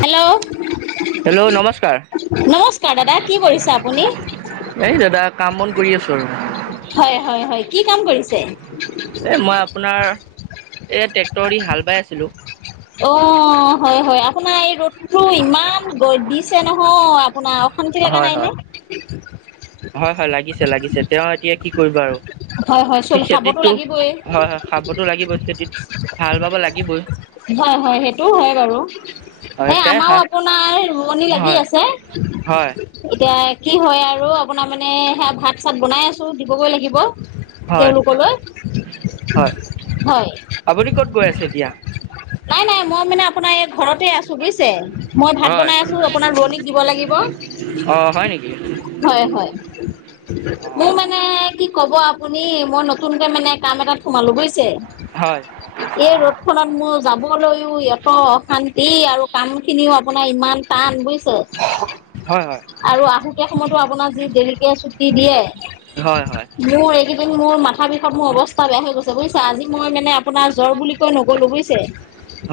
Hello hello নমস্কাৰ নমস্কাৰ দাদা, কি কৰিছে আপুনি? এই দাদা কাম বন কৰি আছো আৰু হয় হয় হয়, কি কাম কৰিছে? এ মই আপোনাৰ, এ ট্ৰেক্টৰ দি হাল বাই আছিলো। অ' হয় হয়, আপোনাৰ এই ৰ'দটো ইমান গ দিছে নহয়। আপোনাৰ অশান্তি লগা হয় নাই নে? হয় হয় হয় লাগিছে লাগিছে, তেওঁ এতিয়া কি কৰিব আৰু। হয় হয় স চুল খাবতো খেতিতটো লাগিবই হয় হয়, খাবতো লাগিবই, খেতিত হাল বাব লাগিবই। হয় হয় সেইটোও হয় বাৰু। হয় এই সে আমাৰো হা আপোনাৰ ৰুৱনি লাগি হয় আছে, হয় এতিয়া কি হয় আৰু আপোনাৰ মানে সেয়া ভাত চাত বনাই আছো দিবগৈ লাগিব। হয় তেওঁলোকলৈ হয়, হয় আপুনি ক'ত গৈ আছে এতিয়া? নাই নাই, মই মানে আপোনাৰ এই ঘৰতে আছো বুজিছে, মই ভাত হয় বনাই আছো, আপোনাৰ ৰুৱনীক দিব লাগিব। অ হয় নেকি হয় হয়, অ মোৰ মানে কি কব আপুনি মই নতুনকে মানে কাম এটাত সোমালো বুজিছে, হয় এই ৰোদ খত মোৰ লৈও ইত অশান্তি আৰু কাম খিনিও আপোনাৰ ইমান টান বুজ [unintelligible] আৰু আহুতীয়া সময়তো আপোনাৰ যি দেৰিকে চুটি দিয়ে, হয় হয় মোৰ এইকেই ন্তু মোৰ মাথা বিষত মোৰ অৱস্থা বেয়া হৈ গৈছে বুজিছে, আজি মই মানে আপোনাৰ জ্বৰ বুলি কৈ নক'ো বুজিছে।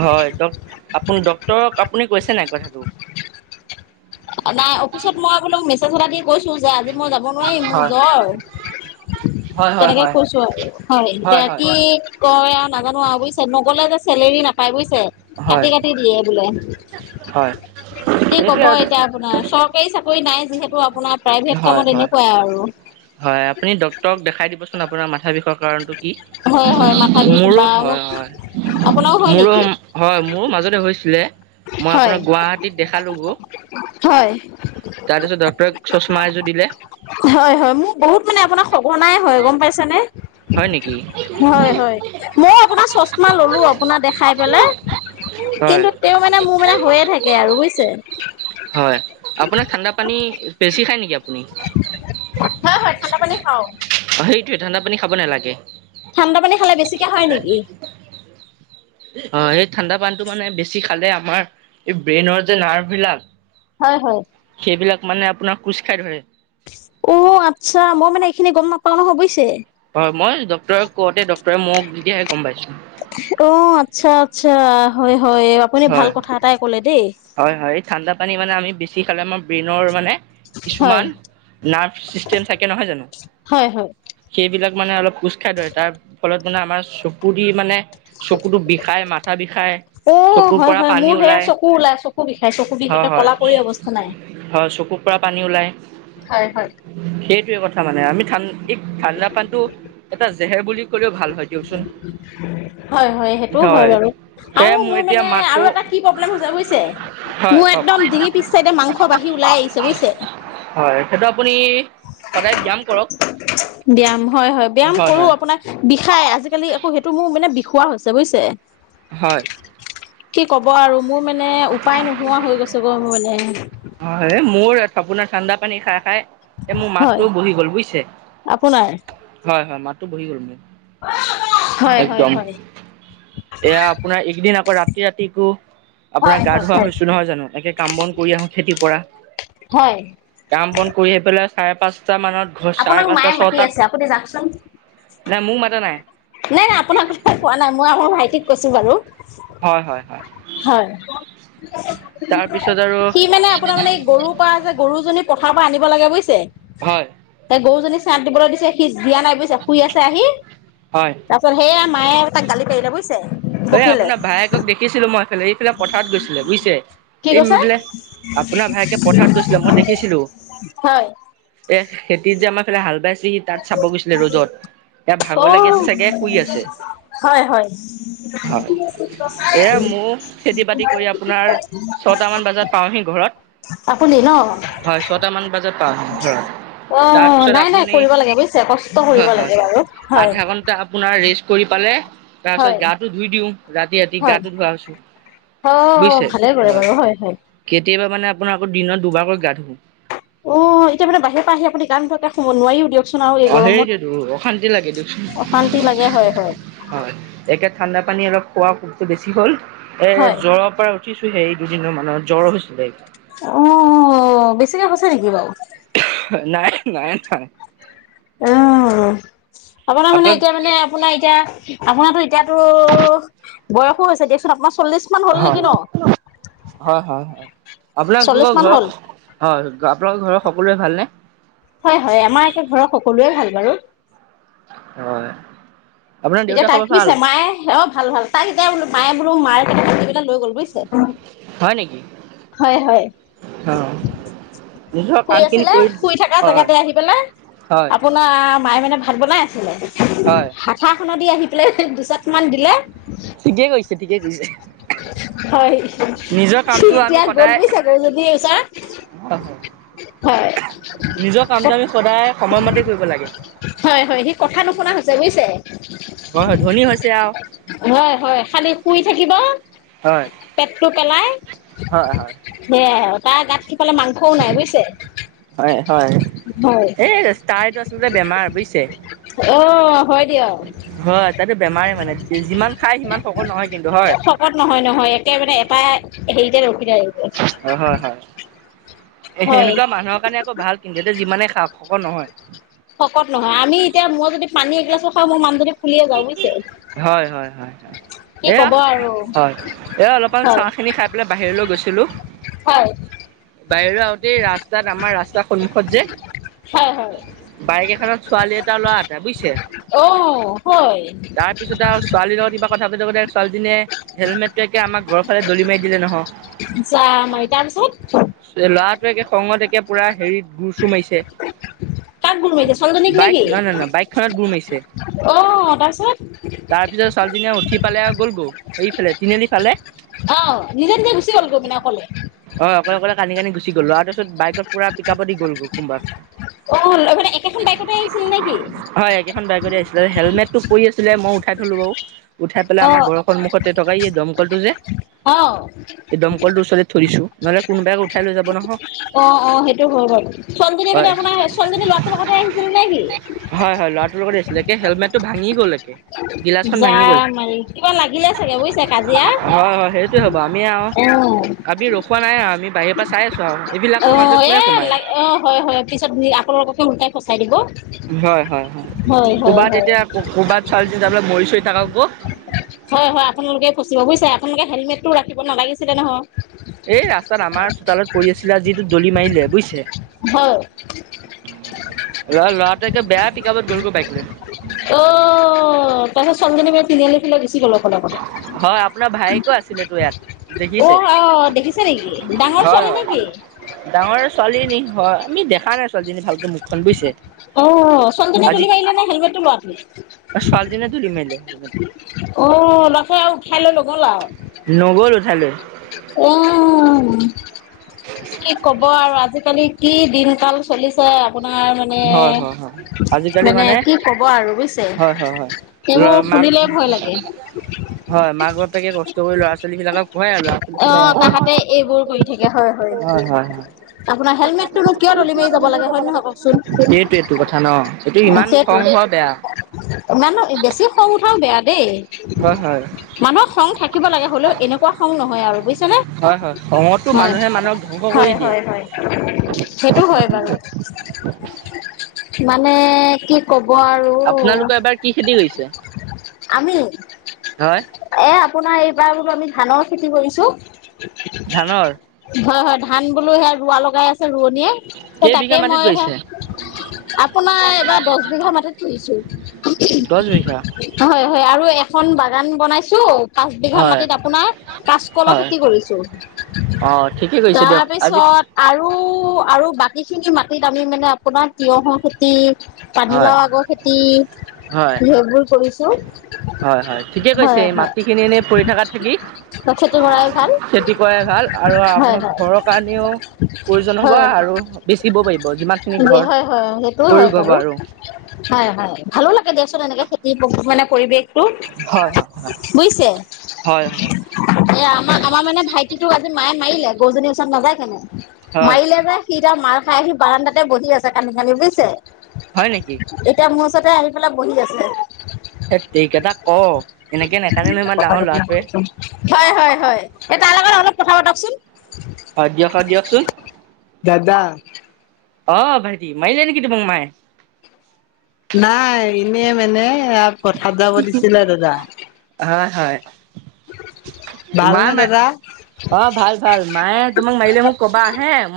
হয়, ড আপ ডটৰক আপুনি কৈছে নাই কথাটো? নাই অফিচত মই বোলো মেছেজ এটা দি কৈছো যে আজি মই যাব নোৱাৰিম, মোৰ হয় জ্বৰ। হয় হয় তেনেকে হয় কৈছো আৰু হয়, এতিয়া কি কয় আৰু নাজানো আৰু বুজিছছে নগলে য চেলেৰি নাপায় বুজিছে হয় কাটি কাটি দিয়ে বোলে। [unintelligible] কি ক'ব আৰু এতিয়া আপোনাৰ চৰকাৰী চাকৰি নাই যিহেতু আপোনাৰ প্ৰাইভেট হয় কামত হয় এনেকুৱাই আৰু। হয় আপুনি ডক্তৰক দেখাই দিবচোন আপোনাৰ মাথা বিষৰ কাৰণটো কি, হয় হয় মাথা বিষ মোৰো বা হয়। মোক আপোনাৰো হয় হয় মোৰো নেকি? হয়, মোৰো মাজতে হৈছিলে। মই হয় আপোনাৰ গুৱাহাটীত দেখালো। হয়। তাৰপিছত ডৰ চুষমা হয় হয় মোক বহুত মানে আপোনাক সঘনাই হয় গম পাইছে নে? হয় নেকি? হয় হয়, ময় আপোনাৰ চচমা ললো আপোনাৰ দেখাই পেলাই, হয় কিন্তু তেওঁ মানে মোৰ মানে হৈয়ে থাকে আৰু বুজিছে? হয় আপোনাক ঠাণ্ডা পানী বেছি খাই নেকি আপ হা হয় ঠাণ্ডা পানী খাও। অ সেইটোৱে ঠাণ্ডা পানী খাব নালাগে। ঠাণ্ডা পানী খালে বেছিকে হয় নেকি? অ' এই ঠাণ্ডা পানতটো মানে বেছি খালে আমাৰ, এই ব্ৰেইনৰ যে নাৰ্ভ বিলাক। হয় হয়। এইবিলাক মানে আপোনাৰ খোজ খা়ই ধৰে। অ' আচ্ছা, মই মানে এইখিনি গম নাপাও নহয় বুইিছে। হয় মই ড্টৰ কওঁতে, ড্টৰে মোক দিতিয়াহে গম পাইছো। অ' আচ্ছা আচ্ছা, হয় হয়, আপুনি ভাল হয় কথা এটাই কলে দেই। হয় ঠাণ্ডা পানী মানে আমি বেছি খালে আমাৰ ব্ৰেইনৰ মানে হয়। কিছুমান নাৰ্ভ ছিষ্টেম থাকে নহয় জানো। হয় হয় সেইবিলাক মানে অলপ কুজ খাই ধৰে তাৰ ফলত [unintelligible] আমাৰ চকু দি মানে চকুটো বিষায়, মাথা বিষায়। অ' চুকুৰ হয় পৰা হয় পানী মোৰ সেয়া ওলায়। চকু ওলাই চকু বিষাই চকু বিষ হ, একে হয়। কলা পৰি অৱস্থা নাই। হয় চকুৰ পৰা পানী ওলায়। হয়, হয়। টোৱে কথা মানে আমি থান ই, ঠাণ্ডা পানীটো এটা জেহেৰ বুলি ক'লেও ভাল হয়। দিয়কচোন হয় হয় সেইটোও হয় বাৰু, সেয়া আৰু মোৰ এতিয়া মানে মাতটো আৰু এটা কি প্ৰব্লেম হৈ যাব বুছে, হয় মোৰ কওক একদম ডিঙি পিছ চাইডে মাংস বাঢ়ি ওলাই আহিছে, বুজিছে। হয়, সেইটো আপুনি সদায় ব্যয়াম কৰক। ব্যায়াম হয়, হয়। ব্যায়াম কৰোঁ। আপোনাৰ বিষায় আজিকালি আকৌ সেইটো মোৰ মানে বিষোৱা হৈছে, বুজিছে। হয় কি ক'ব আৰু মোৰ মানে উপায় নোহোৱা হৈ গৈছোঁ। গভলে হয়, মোৰ এক আপোনাৰ ঠাণ্ডা পানী খাই খাই এ, মোৰ হয় মাতটো বহি গ'ল বুইছে। আপোনাৰ হয়, হয় মাতটো বহি গ'ল মোৰ। [inaudible] হয়, হয়, একদম হয়। এয়া আপোনাৰ একদিন আকৌ ৰাতি ৰাতিকো আপোনাৰ হয় গা হয় ধোৱা হয়, হৈছো নহয় জানো একে কাম বন কৰি আহো। এতি পৰা, হয়। কাম বন কৰি হেফেলে চাৰে পাঁচ চা মানত ঘ, চাৰে আপোনাক পাঁচটা মায়ে মাতি ছটাত আছে আপুনি যাওকচোন নাই মো মাতা নাই। নাই নাই আপোনাৰ কথা কোৱা নাই। মই আমাৰ ভাইটিক কৈছো বাৰু। হয়, হয়, হয়। হয় তাৰপিছত আৰু সি মানে আপোনাৰ মানে এই গৰুপা যে গৰুজনীক পথাৰৰ পা আনিব লাগে বুইছে। হয় সে গৰুজনী চায়াত দিবলে দিছ চে, সি দিয়া নাই বুইছা, শুই আছে আহি। হয় তাৰপাছত সেয়া মায়ে তাক গালি পাৰিলে বুজিছে। এই বকিলে আপোনাৰ ভায়েকক দেখিছিলো মই এইফালে ইফালে পথাৰত গৈছিলে, বুজিছে। কি এই কৈছে মিদুলে, আপোনাৰ ভায়েকে পথাৰত গৈছিলে মই দেখিছিলোঁ। হয় এ খেতিত যে আমাৰ ফালে হাল বাইচ চি, তাত চাব গৈছিলে ৰ'জত। এয়া ভাগৰ লাগি অ' আছে চাগে শুই আছে। হয় শুই আছে। এয়া মো খেতি বাতি কৰি আপোনাৰ ছটামান বাজাত পাওঁহি ঘৰত। আপুনি ন হয় ছটা মান বাজাত পাওঁহি হয়। অ', তাৰপিছত নাই নাই আপুনি কৰিব লাগে বুজিছে কষ্ট কৰিব হয়, হয়। লাগে বাৰু। হয়। আধা ঘন্টা আপোনাৰ ৰেষ্ট কৰি পালে, তাৰপিছত হয়, গাত ৰাতি ৰাতি হয়, গাটো ধোৱা হৈছোঁ। অ', বুইছে, ভালে কৰে হয়। বাৰু হয়। কেত [unintelligible] মানে আপোনাৰ আকৌ দিনত দুবাৰকৈ গা ধু। অ', এতিয়া মানে বাহিৰৰ পা আহি আপুনি গা নোধোৱাকে শুব নোৱাৰিও দিয়ক। অ', সেইটোৱেটো অশান্তি লাগে দিয়কচোন। অশান্তি লাগে হয়, হয়, হয় একে ঠাণ্ডা পানী অলপ খোৱাকু বেছি হ'ল এ, হয়, জ্বৰৰ পাৰা উঠিছোহে এই দুদিনৰ মানৰ জ্বৰ হৈছিলে। অ', বেছিকে হৈছে নেকি বাৰু? নাই, নাই, নাই। অ', আপোনাৰ মানে আপোনাক এতিয়া মানে আপোনাৰ এতিয়া আপোনাৰটো এতিয়াতো বয়সো হৈছে, [unintelligible] হ'ল হ, নেকি ন? হয়, হয়, হয়। আপোনালো চল্লিশ [unintelligible] মান হয়। হ'ল আপোনালোকৰ ঘৰৰ সকলোৱে ভালনে? হয়, হয় আমাৰ এতিয়া ঘৰৰ সকলোৱে ভাল বাৰু। হয়। আপোনাৰ এতিয়া দেউতাৰ তাক খবৰ [unintelligible] ভাল চেমায় অ', ভাল ভাল পাৰি [unintelligible] বোলো মায়ে বোলো মাৰ [inaudible] তা, লৈ গল বুইছে। হয় নেকি হয়, হয়। অ নিজৰ শুই কামখিনি আছিলে। কৰি শুই থাকা হয় জেগাতে আহি পেলাই হয় আপোনাম মায়ে মানে ভাত বনাই আছিলে হয় হাঠাখনত দি আহি পেলাই দুচাকমান দিলে। ঠিকে কৈছে ঠিকে কৈছে। হয় আমি এতিয়া গ'ল সদায় বুইছাকৌ যদি ওচা হয় হয় হয়। নিজৰ কামটো আমি সদায় সময়মতে কৰিব লাগে হয় হয় সি কথা নুশুনা হৈছে বুজিছে। হয় হয় ধনী হৈছে আৰু হয় হয় খালী শুই থাকিব। হয়। পেটটো পেলাই হয় হয়। সেয়াই আৰু তাৰ গাত সেইফালে মাংসও নাই বুজিছে। হয় হয় হয় এই তাইটো আচলতে বেমাৰ বুজিছে। অ' হয় দিয়ক। হয় তাতো বেমাৰে মানে যিমান খায় সিমান শকত নহয় কিন্তু হয়। সেইতে ৰখি থাকে। এ হয় সেনেকুৱা মানুহৰ কাৰণে আকৌ ভাল কিধোতে যিমানে খ খকৰ নহয়। শকত নহয় আমি এতিয়া মই যদি পানী এগিলাছৰ হয় মোৰ মানুহদি ফুলিয়ে যাওঁ বুজিছে। হয় হয় হয়। কি এয়া ক'ব আৰু হয় এয়া অলপমান চাহ হয় খিনি খাই পেলাই বাহিৰলৈ গৈছিলো। হয় বাহিৰ আহোতে ৰাস্তাত আমাৰ ৰাস্তাৰ সন্মুখত যে হয় হয় বাইক এখনত ছোৱালী এটা লৰা এটা বুজিছে। অ হয় তাৰ পিছতে আৰু ছোৱালীৰ লগত কিবা। কথা পা গলে ছোৱালীজনীয়ে হেলমেট টো একে আম ঘৰ ফালে দলি মি দিলে নহয়। যামামি তাৰপিছত ল'ৰাটোৱে খঙত একে পুৰা হেৰি গুৰ চুৰ মাৰিছে। কাক গুৰ মাৰিছে ছোৱালীজনীক বাইক নেকি নাই নাই ন বাইকখনত গুৰ মিছে। অ তাৰপিছত তাৰপিছত ছোৱালীজনীয়ে উঠি পালে গ'ল গৌ এইফালে তিনিআলি ফালে। আহ নিজে নিজে গুচি গ'ল গমিনা অকলে। অ' অকলে কান কানি গুচ গল লৰাতোচোন বাইকত পোৰা পিকাব দি গ'ল কোনোবা অ, লগ একেখন বাইকেতে আহিছিল নেকি? হয় একেখন বাইকতে হেলমেটটো পৰি আছিলে মই উঠাই থলো বাৰু উঠাই পেলাই অ আমাৰ ঘৰৰ সন্মখতে টকা দমকলটো যে আহ। ছো নহলে কোনবাক উঠাই লৈ যাব নহয়। অ', অ', সেইটো হল বাৰু চন্দনী পাননে হয় আপোনাৰ চন্দনী লৰাটোৰ কথা আহিছিলে নে কি? ল'ৰাটো লগত আছিলে কে হেলমেটটো ভাঙি গল। একে। গিলাচখন ভাঙি গ'ল যাম মাৰি কিবা লাগিলে চাগে বুজিছে কাজিয়া। হয় হয় সেইটোৱে হ'ব আমি আৰু আহ। আমি ৰখোৱা নাই আৰু আমি বাহিৰৰ পৰা চাইছো। অ, এ লাগ অ, হয় হয় পিছত আপোনালোককো লোটাই ফচাই দিব। হয়, হয়, হয় হয় ক'ৰবাত হয়। এতিয়া ক'ৰবাত ছোৱালীজনী মৰি চৰি থাকক গৈ। হয়, হয় আপোনালোকে ফচিব বুজিছে আপোনালোকে হেলমেটটো ৰাখিব নালাগিছিলে নহয় এই ৰাস্তাত আমাৰ চোতালত পৰি আছিলে যিটো দলি মাৰিলে বুজিছে। হয়। ল ল'ৰাটোৱে বেয়া পিকাবত গ'লগৈ বাইক লয়। অ' তাৰ পাছত ছোৱালীজনী মানে তিনিআলি ফালে গুচি গ'ল। অ', হয় আপোনাৰ ভায়েকো আছিলে তো ইয়াত দেখিছে আহ দেখিছে নেকি ডাঙৰ হয় ছোৱালী হয় নেকি? ডাঙৰ ছোৱালীজনী হয়। আমি দেখা নাই ছোৱালীজনী ভালকে মুখখন বুজিছে। অ', ছোৱালীজনীয়ে আজি তুলি মাৰিলে নে হেলমেটটো লৰাটোৱে? ছোৱালীজনীয়ে দলি মাৰিলে হেলমেটটো অ' ল'ৰাতো আৰু উঠাই লৈ নগ'ল আৰু। নগ'ল উঠাই লৈ আহ। [inaudible] হ'ব আৰু আজিকালি কি দিন কাল চলিছে আপোনাৰ মে হয় হয় হয় আজিকালি মানে কি কব আৰু বুজিছে, হয় হয় হয় ল সেইবোৰ মাক শুনিলে ভয় লাগে। হয় মাক বাপোকে কষ্ট কৰি ল'ৰা ছোৱালী বিলাকক পঢ়ে আৰু ল'ৰা ছোৱালী অ পাই তাহাঁতে এইবোৰ কৰি থাকে হয় হয় হয় হয়। আপোনাৰ হেলমেটটোনোক কিয় দলি মাৰি যাব লাগে হয় নহয় নে কওকচোন? নহয়? সেইটোৱেটো কথা ন এইটো ইমান সেইটো, খং হোৱা বেয়া। ইমান বেছি সৰু সংও বেয়া। দেই হয় হয় মানুহৰ খং থাকিব লাগে, হ'লেও এনেকুৱা খং নহয় আৰু বুজিছে। খঙতো হয়, মানুহে মানুহক ধ্বংস কৰি হয় দিয়ে। হয় হয়, সেইটো হয় বাৰু। মানে কি কব আৰু, আপোনালোকৰ এবাৰ কি খেতি কৰিছে আমি, হয় এ আপোনাৰ এইবাৰ বোলো আমি ধানৰ খেতি কৰিছো, ধানৰ? হয় হয়। ধান বোলো সেয়া ৰুৱা লগাই আছে ৰোৱনীয়ে ত তাকে কেইবিঘা মাটিত মই সেয়া কৰিছে? আপোনাৰ এইবাৰ দহ বিঘা মাটিত ফুৰিছো। দহ বিঘা হয়, হয় আৰু এখন বাগান বনাইছো। পাচবিঘা হয় মাটিত আপোনাৰ কাচকলৰ হয় খেতি কৰিছো। অ ঠিকে কৰিছে দিয়ক আজি তাৰপিছত আৰু আৰু আৰু বাকী খিনি মাটিত আমি মানে আপোনাৰ তিয়হৰ খেতি হয় পানীলাও আগৰ খেতি, হয় সবোৰ কৰিছো। হয় হয় ঠিকে কৈছে হয় হয় মাটি খিনি এনেই পৰি থকাত থাকি। খেতি কৰাই ভাল খেতি কৰাই ভাল আৰু হয় আপোনাৰ হয় ঘৰৰ কাৰণেও প্ৰয়োজন হ'ব আৰু বেচিব পাৰিব যিমান হয় হয় সেইটোও হয় বাৰু, হয় হয় ভালো লাগে দেচোন এনেকে খেতি মানে পৰিৱেশ। হয় হয়। হয় হয় এ আমাৰ আমাৰ মানে ভাইটিটো আজি মায়ে মাৰিলে গৰুজনীৰ ওচৰত নাযায়, কেনে হয় মাৰিলে যে সি মাৰ খাই সি বাৰাণ্ডাত তে বহি আছে কান্দি কান্দি বুজিছে। হয় নেকি? এতিয়া মোৰ ওচৰতে আহি পেলাই বহি আছে। ধেত তেৰিকা তাক কওক, এনেকে নাকান্দে নহয় ইমান ডাঙৰ লৰাটোৱে। হয় হয় হয়, এই তাৰ লগত অলপ কথা পাতকচোন। [unintelligible] দিয়ক দিয়কচোন। দাদা। আহ ভাইটি মাৰিলে নেকি তোমাক মায়েই? নাই এনে মানে পথাতৰ যাব দিছিলে দাদা। হয় হয়। মায়ে ভালনে ম দাদা অ'ভাল ভাল, মায়ে তোমাক মাৰিলে মোক কবা আহে মই